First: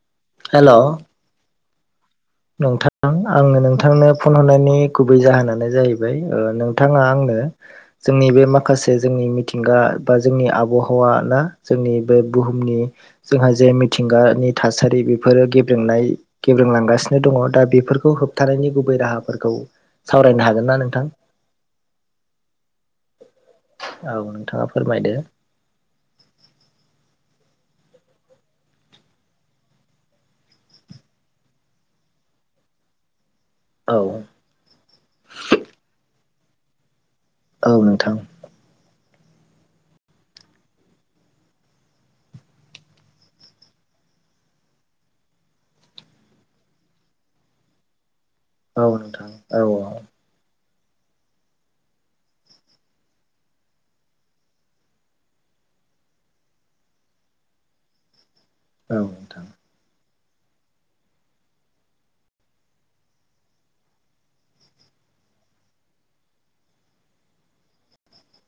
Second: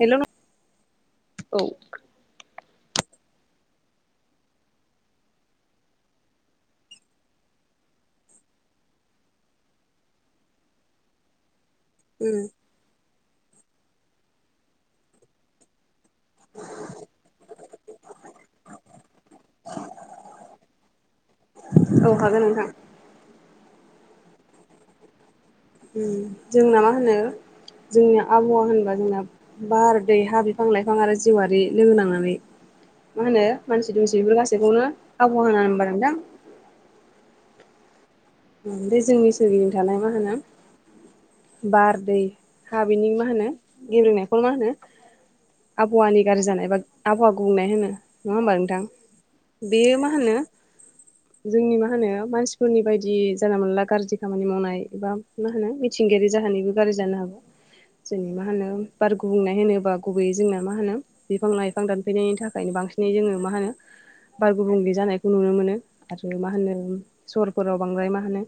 Hello hello औ नोंथां आंनो नोंथांनो फन हरनायनि गुबै जाहोनानो जाहैबाय ओ- नोंथाङा आंनो जोंनि बे माखासे जोंनि मिथिंगा बा जोंनि आबहावा ना जोंनि बे बुहुमनि जोंहा जे मिथिंगानि थासारि बेफोरो गेब्रेंनाय केबांगास दङ दा बेफोरखौ होबथानायनि गुबै राहाफोरखौ सावरायनो हागोन ना नोंथां औखागोन नोंहा औ नोंथाङा फोरमायदो जोंना मा होनो जोंनि आबहावा होनबा जोंना बार दै हा बिफां लाइफां आरो जेवआरारि लोगो नांनानै [inaudible] मा होनो मानसि औ दुमसि बेफोर गासैखौनो आबहाव होनाबदां औ नोंथां बे जोंनि सोरगिजों थानाय मा होनो बारदै हा बिनि मा होनो गेलेनायखौ मा होनो आबहावानि गाज्रि जानाय बा आबहावा गुबनाय होनो नङा होमबा नोंथां औ औ बेयो मा होनो जोंनि मा होनो मानसिफोरनि बायदि जि जानला मोनला गाज्रि खामानि मावनाय एबा मा होनो मिथिंगायारि जाहानायबो गाज्रि जानो हागौ जोंनि मा होनो औ बार नोंथां गुबुंनाय होनोबा गुबैयै जोंना मा होनो बिफां लाइफां दानफैनायनि थाखायनो बांसिनै जोङो मा होनो बार गुबुंले जानायखौ नुनो मोनो आरो मा होनो सहरफोराव बांद्राय मा होनो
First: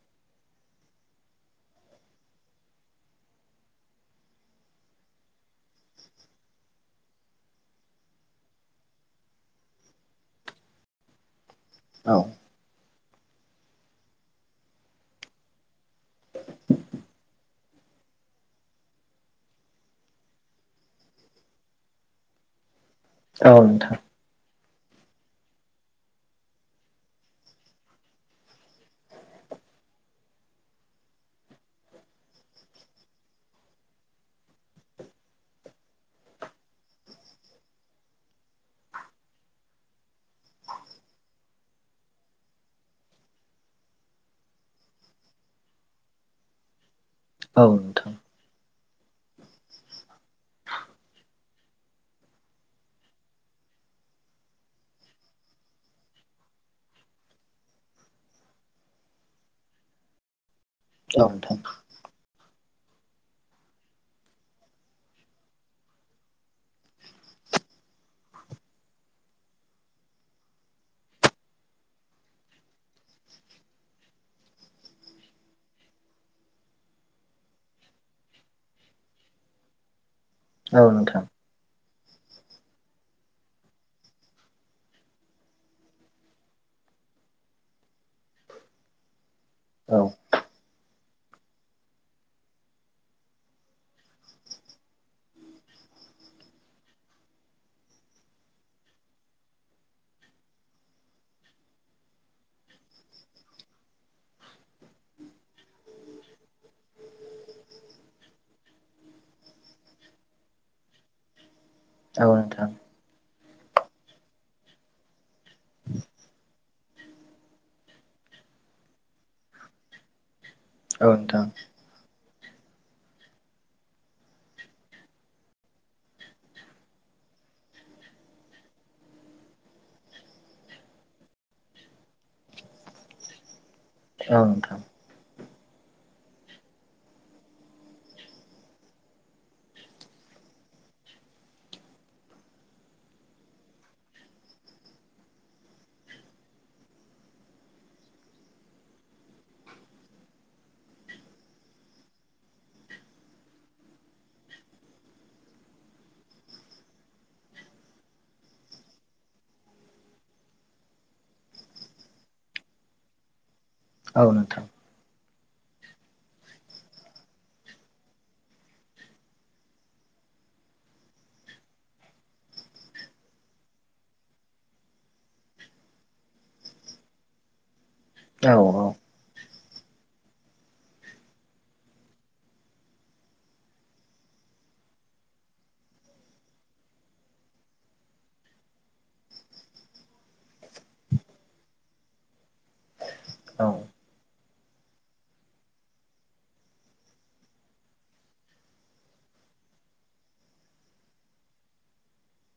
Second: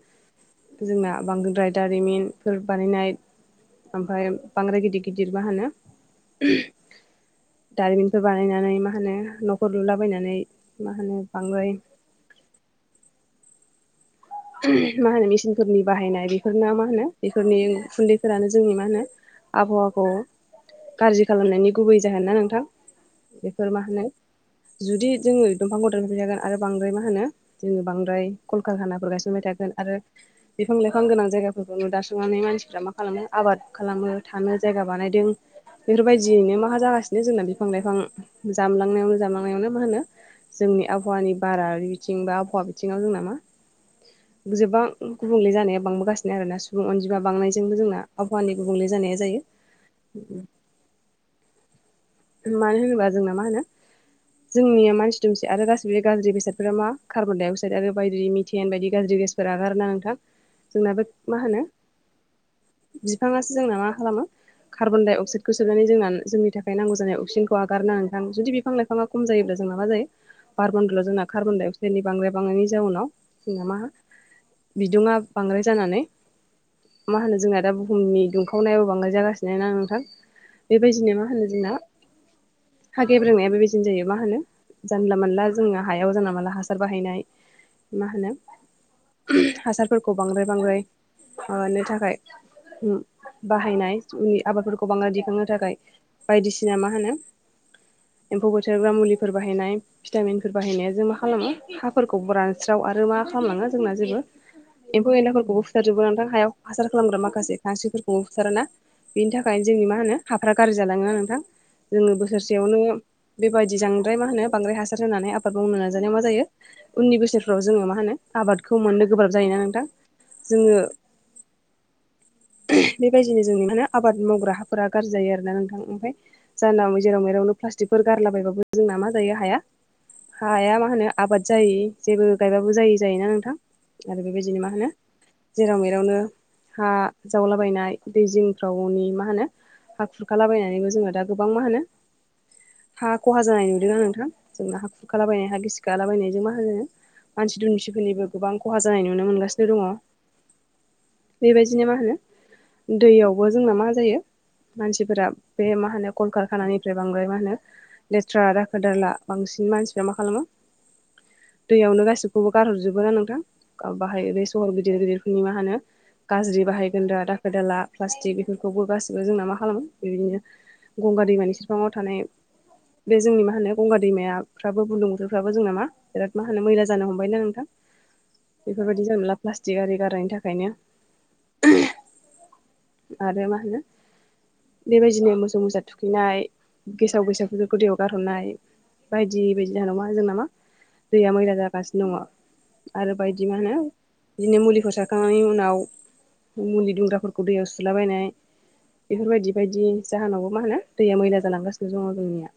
जोंना बांदोद्राय दारिमिनफोर बानायनाय ओमफ्राय बांद्राय गिदिर गिदिर मा होनो दारिमिनफोर बानायनानै मा होनो न'खर लुलाबायनानै मा होनो बांगाय औ मा होनो मेसिनफोरनि बाहायनाय बेफोरना मा होनो बेफोरनि खुन्दैफोरानो जोंनि मा होनो आबहावाखौ गाज्रि खालामनायनि गुबै जाहोन ना नोंथां औ बेफोर मा नोंथां होनो जुदि जोङो दंफांखौदानफैजागोन आरो बांद्राय मा होनो जोङो बांद्राय कलकार खानाफोर गासिनो बाय थागोन आरो बिफां लाइफां गोनां जायगाफोरखौ नुदासांनानै मानसिफ्रा मा खालामो आबाद खालामो थानो जायगा बानायदों बेफोरबायदियैनो मा जागासिनो जोंना बिफां लाइफां जामलांनायावनो जामलांनायावनो मा होनो जोंनि आबहावानि बार बिथिं बा आबहावा बिथिङाव जों नामा गोबां गुबुंले जानाया बांबोगासिनो आरोना सुबुं अनजिमा औ नोंथां औ बांनायजोंबो जोंना नोंथां आबहावानि गुब गुबुंले जानाया जायो मानो होनोबा जोंना मा होनो जोंनिया मानसि दुमसे आरो गासिबो गाज्रि बेसादफोरा मा कार्बन डाइ अक्साइड आरो बायदि मिथेन बायदि गाज्रि फोरा गारनां नोंथां जोंनाबो मा होनो बिफाङासो जोंना मा खालामो कार्बन दडाइ अक्साइदखौ सोबनानै जोंना जोंनि थाखाय नांग गौ जानाय अक्सिजेनखौ आगारना नोंथां जुदि बिफां लाइफाङा खम जायोब्ला जों मा जायो बारमनदलाव जोंना कार्बन डाइ अक्साइडनि बांराय बांनायनि जाउनाव जोंना मा बिदुङा बांद्राय जानानै। मा होनो जोंनिया दा बुहुमनि दुंखावनायाव बांद्राय जागासिनो ना नोंथां। औ बेबायदिनो नोंथां मा होनो जोंना। [unintelligible] हा गेब्रोंनायाबो बिदिनो जायो मा होनो जानला मोनला जोङो हायाव जानला मानला हासार बाहायनाय। मा होनो औ हासारफोरखौ बांद्राय बांद्राय माबानो थाखाय बाहायनाय जोंनि आबादफोरखौ बांद्राय दिखांनो थाखाय बायदिस सिना मा होनो एम्फौ बोथोरग्रा मुलिफोर बाहायनाय भिटामिनफोर बाहायनाया जों मा खालामो हाफोरखौ रानस्राव आरो मा खालामलाङो जोंना जेबो एम्फौ एन्लाफोरखौबो फुथारजोबो नोंथां हायाव हासार खालामग्रा माखासे खांस्रिफोरखौबो फुथारोना। बिनि थाखायनो जोंनि मा होनो हाफ्रा गाज्रि जालाङो नोंथां। जोङो औ नोंथां बोसोरसेयावनो बेबायदि जांद्राय मा होनो बांद्राय हासार होनानै आबाद मावनो नाजानायाव मा जायो उननि बोसोरफ्राव जोङो मा होनो आबादखौ मोननो गोब्राब जायोना नोंथां। जोङो औ नोंथां। बेबायदिनो जोंनि माहनो आबाद मावग्रा हाफोरा गाज्रि जायो आरोना नोंथां ओमफाय जानाव जेराव मेरावनो प्लास्टिकफोर गारलाबायबाबो जोंना मा जायो हाया। हाया मा होनो आबाद जायै जेबो गायबाबो जायै जायोना नोंथां आरो औ बेबायदिनो मा नोंथां होनो। जेराव मेरावनो हा जावलाबायनाय दै जिंफ्रावनि मा होनो हा खुरखालाबायनानैबो जोङो दा गोबां मा होनो हा खहा जानाय नुदों आ नोंथां जोंना हा खुरखालाबायनाय हा गिसिखालाबायनाय जों मा होनो। मानसि दुमसिफोरनिबो गोबां खहा जानाय नुनो मोनगासिनो दङ। बेबायदिनो मा होनो दैयावबो जोंना मा जायो मानसिफोरा बे मा होनो कलकारखानानिफ्राय बांद्राय मा होनो लेथ्रा दाखोदारला बांसिन मानसिफ्रा मा खालामो दैयावनो गासिखौबो गारहरजोबोना नोंथां बाहाय औ बे नोंथां सहर गिदिर गिदिर नि मा होनो गाज्रि बाहायगोनदा दाखोर दाला प्लास्टिक बेफोरखौबो गासिबो जोंना मा खालामो बेबायदिनो गंगा दैमानि सेरफाङाव थानाय बे जोंनि मा होनो गंगा दैमायाफ्राबो बुरलुंबुथुरफ्राबो जों नामा बिराद मा होनो मैला जानो हमबायना नोंथां। औ औ बेफोरबायदि जानला मोनला प्लास्टिक आरि गारनायनि थाखायनो। आरो मा होनो बेबायदिनो मोसौ मोसा थुखैनाय गेसाव गेसावफोरखौ दैयाव गारहरनाय बायदि बायदि जानाय नङा जों नामा दैया मैला जागासिनो दङ। आरो बायदि मा औ होनो बिदिनो मुलिखौ सारखांनायनि उनाव मुलि दुंग्राफोरखौ दैयाव सुलाबायनाय बेफोरबायदि बायदि जाहोनावबो मा होनो दैया मैला जालांगासिनो दङ जोंनिया।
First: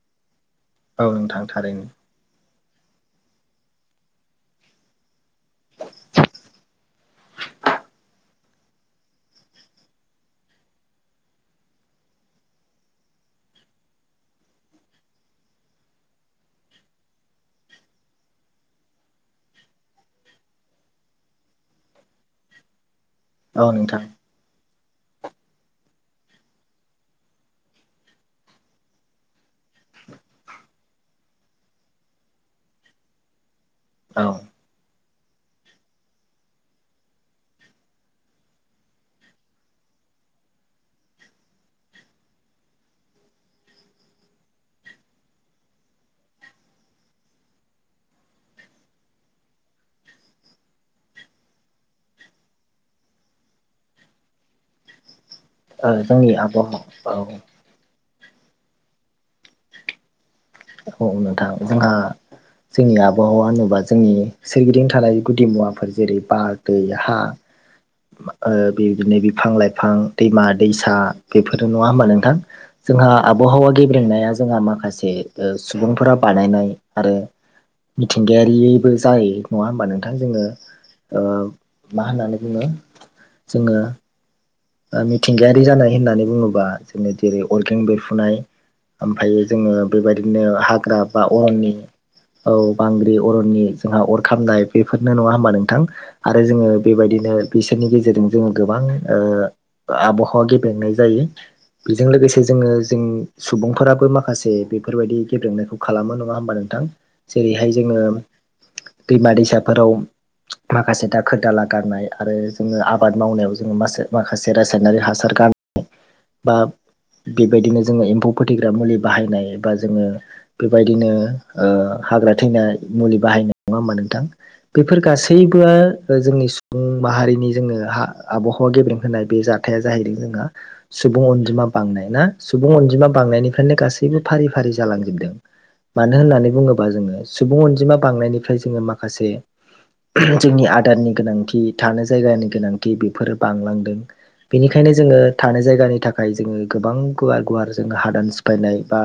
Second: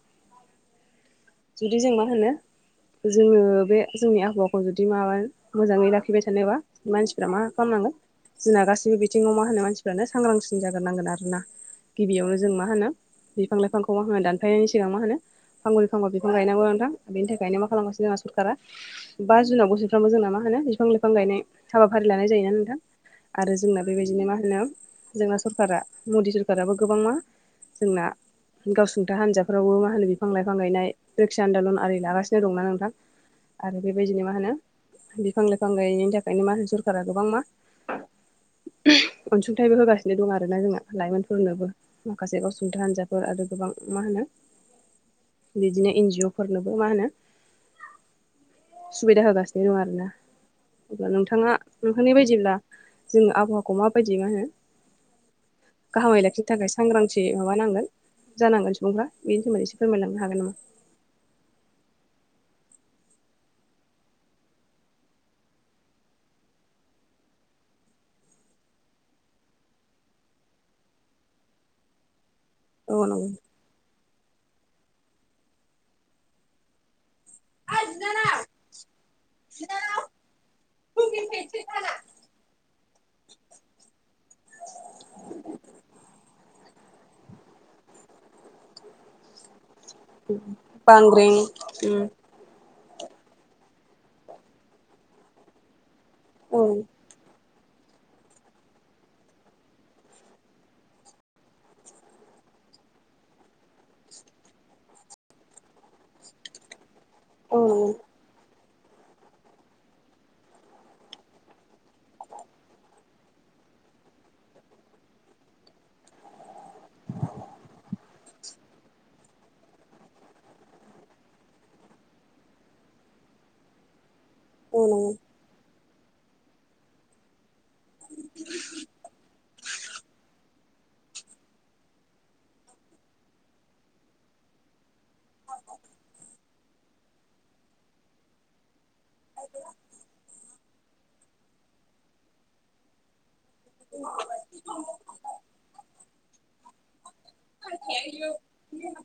औ जुदि नोंथांथारैनो। जों मा होनो जोङो बे जोंनि आबहावाखौ जुदि माबा मोजाङै लाखिबाय थानोबा मानसिफ्रा मा खालामनांगोन जोंना गासैबो बिथिङाव मा होनो मानसिफ्रानो सांग्रांसिन जाग्रोनांगोन आरोना गिबियावनो जों मा होनो बिफां लाइफांखौ आङो दानफायनायनि सिगां मा होनो फांब्रै फांबा बिफां गायनांगौ नोंथां बेनि थाखायनो मा खालामगासिनो जोंहा सरकारा बा जुनाव बोसोरफ्रोमबो जोंना मा होनो नो बिफां लाइफां गायनाय हाबाफारि लानाय जायोना नोंथां। आरो औ जोंना नोंथां बेबायदिनो मा होनो जोंना सरकारा मदि सरखाराबो गोबां मा जोंना गावसुंथा हान्जाफ्रावबो मा होनो बिफां लाइफां गायनाय रैक्षसा आनन्दलन आरि लागासिनो दंना नोंथां आरो बेबायदिनो औ मा होनो बिफां लाइफां गायिनि थाखायनो मा होन सोरखारा गोबां मा अनसुंथाइबो होगासिनो दं आरो ना जोंना लाइमोनफोरनोबो माखासे गाव सुंथा हान्जाफोर आरो गोबां मा होनो बिदिनो एन जिअ फोरनोबो मा होनो सुबिदा होगासिनो दं आरोना अब्ला नोंथाङा नोंहोनाय बायदिब्ला जोंनि आबहावाखौ माबायदि मा होनो ओ गाहामै जोंनि लाखिनो थाखाय आबहावा औ सांग्रांथि माबानांगोन जानांगोन सुबुंफ्रा बेनि सोमोन्दै एसे फोरमायलांनो हागोन नामा औ नोंथां जोंहा जोंनि आबहावा होनोबा जोंनि सोरगिदिं थानाय गुदि मुवाफोर जेरै बार दै हा ओ बेबायदिनो बिफां-लाइफां दैमा दैसा बेफोर नङा होमबा नोंथां औ जोंहा नंगौ आबहावा गेब्रेंनाया जोंहा माखासे सुबुंफोरा बानायनाय आरो मिथिंगायारिबो जायो नङा होमबा नोंथां जोङो ओ मा होननानै बुङो जोङो ओ मिथिंगायारि जानाय होननानै फुनाय ओमफायायो जोङो बेबायदिनो हाग्रा बा बांग्रिं अरननि औ बांग्रि अरननि जोंहा अर खामनाय बेफोरनो नङा होमबा नोंथां आरो औ जोङो बेबायदिनो बिसोरनि गेजेरजों जोङो गोबां आबहावा गेबेंनाय जायो। बेजों लोगोसे जोङो जों सुबुंफोराबो माखासे बेफोरबायदि गेब्रेंनायखौ खालामो नङा होमबा नों थां औ जेरैहाय जोङो दैमा दैसाफोराव माखासे दाखोर दाला गारनाय आरो जोङो आबाद मावनायाव जोङो मासे माखासे से रासायनारि हासार गारनो बा बेबायदिनो जोङो एम्फौ फोथैग्रा मुलि बाहायनाय बा जोङो बेबायदिनो हाग्रा थैनाय मुलि बाहायनाय नङा होमा नोंथां औ बेफोर गासैबो जोंनि सुबुं माहारिनि जोङो हा आबहावा गेब्रें होनाय बे जाथाया जाहैदों जोंहा सुबुं अनजिमा बांनाय ना सुबुं अनजिमा बांनायनिफ्रायनो गासैबो फारि फारि जालाङो मानो होननानै बुङोबा जोङो सुबुं अनजिमा बांनायनिफ्राय जोङो मा खासे जोंनि आदारनि गोनांथि थानो जायगानि गोनांथि बेफोर बांलांदों बेनिखायनो जोङो थानाय जायगानि थाखाय जोङो गोबां गुवार गुवार जों हादान नंगौ सिफायनाय बा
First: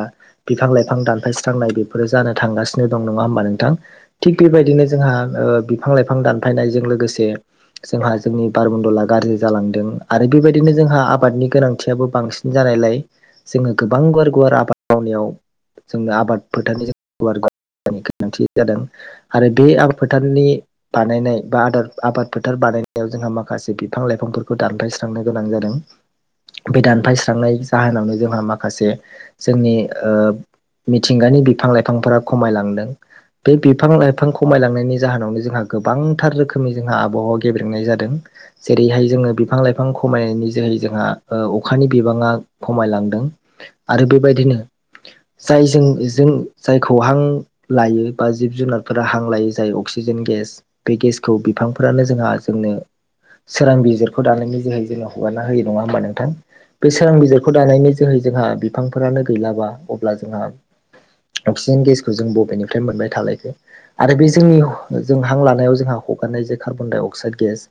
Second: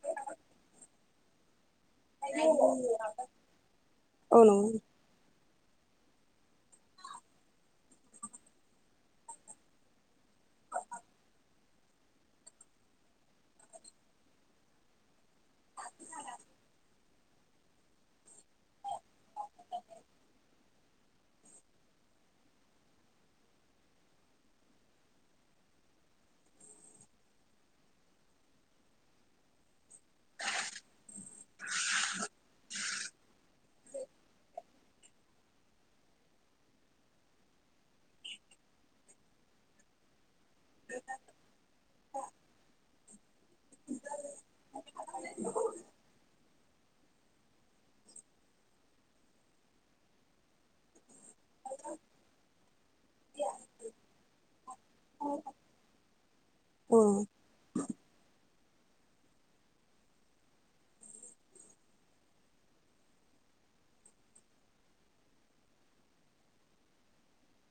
बिफां लाइफां दानफायस्रांनाय बे फोरो जानो थांगासिनो दं नङा होमबा नोंथां थिग औ नंगौ बेबायदिनो जोंहा ओ बिफां-लाइफां दानफायनायजों लोगोसे जोंहा जोंनि बारमन्दला गाज्रि जालांदों आरो बेबायदिनो जोंहा आबादनि गोनांथियाबो बांसिन जानायलाय जोङो गोबां गुवार गुवार आबाद मावनायाव जोंनो आबाद फोथारनि जों हवारगोन गोनांथि जादों आरो बे आ फोथारनि बानायनाय बा आबाद फोथार बानायनाय जोंहा माखासे बिफां-लाइफांफोरखौ दानफायस्रांनो गोनां जादों बे दानफायस्रांनाय जाहोनावनो जोंहा माखासे जोंनि ओ मिथिंगानि बिफां लाइफांफोरा खमायलांदों बे बिफां लाइफां खमायलांनायनि जाहोनावनो जोंहा गोबांथार रोखोमनि जोंहा आबहावा गेब्रेंनाय जादों जेरैहाय जोङो बिफां लाइफां खमायनायनि जोहै जोंहा ओ अखानि बिबाङा खमायलांदों आरो बेबायदिनो जायजों जों जायखौ हां लायो बा जिब जुनारफोरा हां लायो जाय अक सिजेन गेस बे गेसखौ बिफांफोरानो जोंहा जोंनो सोरां बिजिरख' दानायनि जोहै जोङो हगारना होयो नङा होमबा नोंथां बे औ सोरां बिजिरख' दानायनि जोहै जोंहा बिफांफोरानो गैलाबा अब्ला जोंहा अक्सिजेन गेसखौ जों बबेनिफ्राय मोनबाय थालायखो आरो बे जोंनि जों हां लानायाव जोंहा हगारनाय जे कार्बन डाइ अक्साइड गेस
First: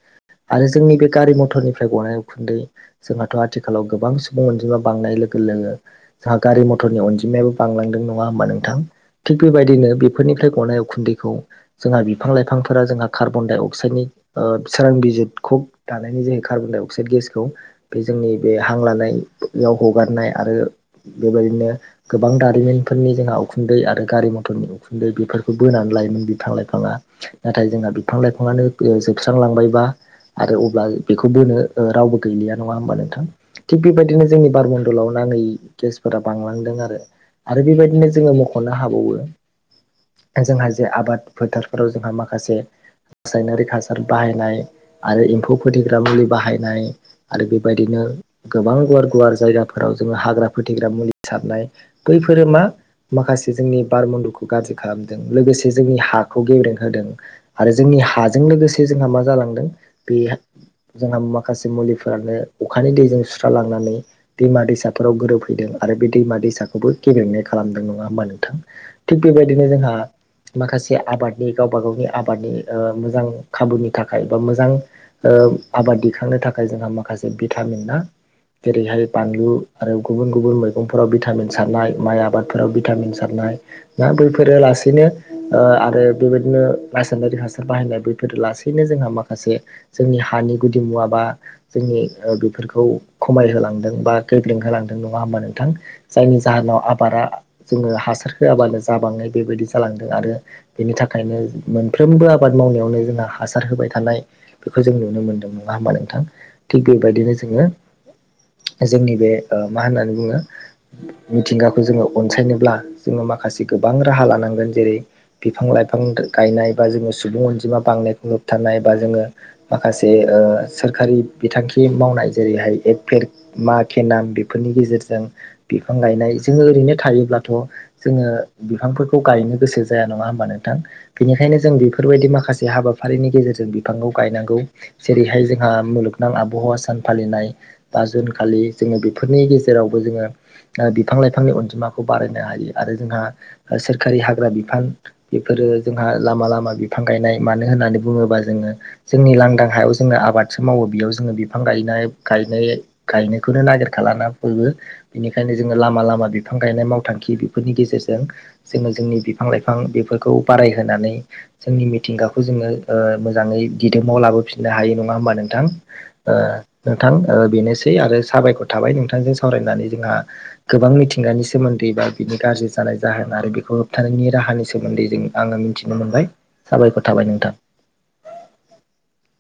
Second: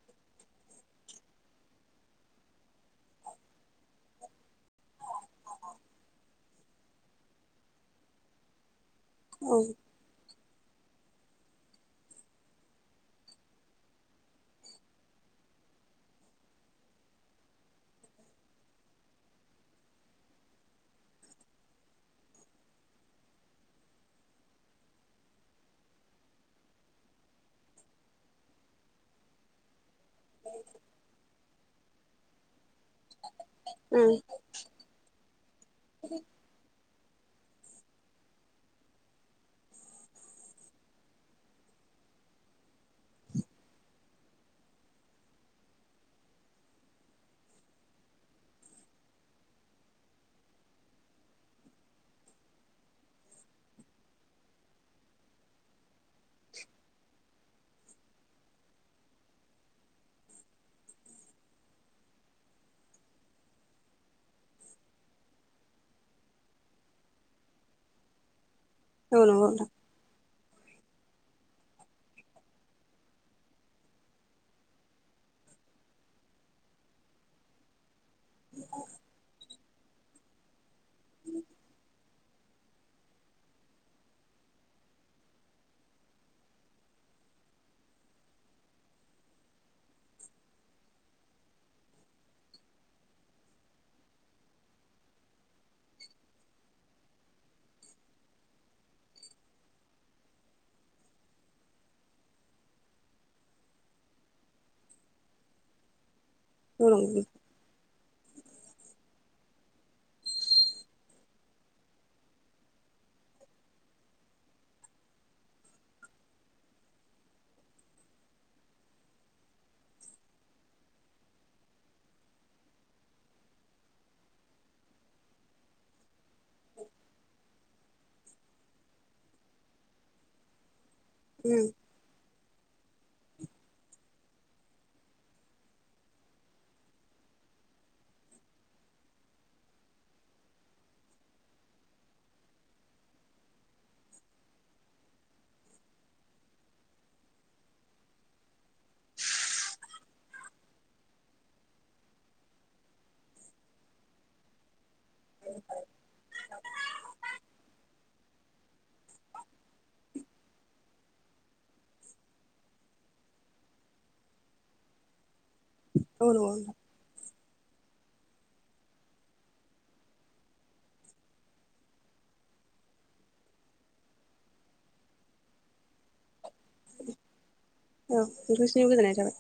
आरो जोंनि बे गारि मथरनिफ्राय गनाय उखुन्दै जोंहाथ' आथिखालाव गोबां सुबुं अनजिमा बांनाय लोगो लोगो जोंहा गारि मथरनि अनजिमायाबो बांलांदों नङा होमबा नोंथां थिग औ बेबायदिनो बेफोरनिफ्राय गनाय उखुन्दैखौ जोंहा बिफां लाइफांफोरा जोंहा कार्बन डाइ अक्साइदनि ओ सोरां बिजिरख' दानायनि जे कार्बन डाइ अक्साइद गेसखौ बे जोंनि बे हां लानायाव हगारनाय आरो बेबायदिनो गोबां दारिमिन फोरनि जोंहा उखुन्दै आरो गारि मथरनि उखुन्दै बेफोरखौ बोनानै लायोमोन बिफां लाइफाङा नाथाय जोंना बिफां लाइफाङानो जोबस्रांलांबायबा आरो अब्ला बेखौ बोनो रावबो गैलिया नङा होमबा नोंथां थिग बेबायदिनो जोंनि बारमण्डलाव नाङै गेसफोरा बांलांदों आरो आरो बेबायदिनो जोङो मख'नो हाबावो जोंहा जे आबाद फोथारफोराव जोंहा माखासे रासायनारि हासार बाहायनाय आरो एम्फौ फोथैग्रा मुलि बाहायनाय आरो बेबायदिनो गोबां गुवार गुवार जायगाफोराव जोङो हाग्रा फोथैग्रा मुलि सारनाय बै फोरो मा माखासे जोंनि बारमण्डलखौ गाज्रि खालामदों लोगोसे जोंनि हाखौ गेब्रेंहोदों आरो जोंनि हाजों लोगोसे जोंहा मा जालांदों बे जोंहा माखासे मुलि फोरानो अखानि दैजों सुस्रालांनानै दैमा दैसाफोराव गोरोबहैदों आरो बे दैमा दैसाखौबो गेब्रेंनाय खालामदों नङा होमबा नोंथां औ थिग नंगौ नोंथां बेबायदिनो जोंहा माखासे आबादनि गावबा गावनि आबादनि ओ मोजां खाबुनि थाखाय बा मोजां ओ आबाद दैखांनो थाखाय जोंहा माखासे भिटामिन ना जेरैहाय बानलु आरो गुबुन गुबुन मैगंफोराव भिटामिन सारनाय माइ आबादफोराव भिटामिन सारनाय नाय ना बैफोरो लासैनो ओ आरो बेबायदिनो रासायनारि हासार बाहायनाय बैफोर लासैनो जोंहा माखासे जोंनि हानि गुदिमुवा बा जोंनि बेफोरखौ खमायहोलांदों बा गेब्रेंहोलांदों नङा होमबा नोंथां जायनि जाहो नाव आबारा जोङो हासार होआबानो जाबाङै बेबायदि जालांदों आरो बेनि थाखायनो मोनफ्रोमबो आबाद मावनायावनो जोंना हासार होबायथानाय बेखौ जों नुनो मोनदों नङा होमबा नोंथां थिग औ नंगौ बेबायदिनो जोङो जोंनि बे ओ मा होननानै बुङो मिथिंगाखौ जोङो अनसायनोब्ला जोङो माखासेखौ गोबां राहा लानांगोन जेरै फिफां लाइफां गायनाय बा जोङो सुबुं अनजिमा बांनायखौ होबथानाय एबा जोङो माखासे ओ सोरखारि बिथांखि मावनाय जेरैहाय एक पेर मा के नाम बेफोरनि गेजेरजों बिफां गायनाय जोङो ओरैनो थायोब्लाथ' जोङो बिफांफोरखौ गायनो गोसो जाया नङा होमबा नोंथां बेनिखायनो जों बेफोरबायदि माखासे हाबाफारिनि गेजेरजों बिफांखौ गायनांगौ जेरैहाय जोंहा मुलुग नां आबहावा सान फालिनाय बा जुन खालि जोङो बेफोरनि गेजेरावबो जोङो ओ बिफां लाइफांनि अनजिमाखौ बारायनो हायो आरो जोंहा सोरखारि हाग्रा बिफान बेफोरो जोंहा लामा लामा बिफां गायनाय मानो होननानै बुङोबा जोङो जोंनि लांदां हायाव जोङो आबादसो मावो बेयाव जोङो बिफां गायनाय गायनाय गायनायखौनो नागिरखाला ना बयबो बेनिखायनो जोङो लामा ला मा बिफां गायनाय मावथांखि बेफोरनि गेजेरजों जोङो जोंनि बिफां लाइफां बेफोरखौ बारायहोनानै जोंनि मिथिंगाखौ जोङो ओ मोजाङै दिदोमाव लाबोफिननो हायो नङा होमबा नोंथां औ ओ नंगौ नोंथां ओ बेनोसै आरो साबायखर थाबाय नोंथांजों सावरायनानै जोंहा गोबां मिथिंगानि सोमोन्दै बा बि नि गाज्रि जानाय जाहोन आरो बेखौ होबथानायनि राहानि सोमोन्दै जों आङो मिथिनो मोनबाय साबायखर थाबाय नोंथां औ नोंथांनिसिमबो गोजोननाय थाबाय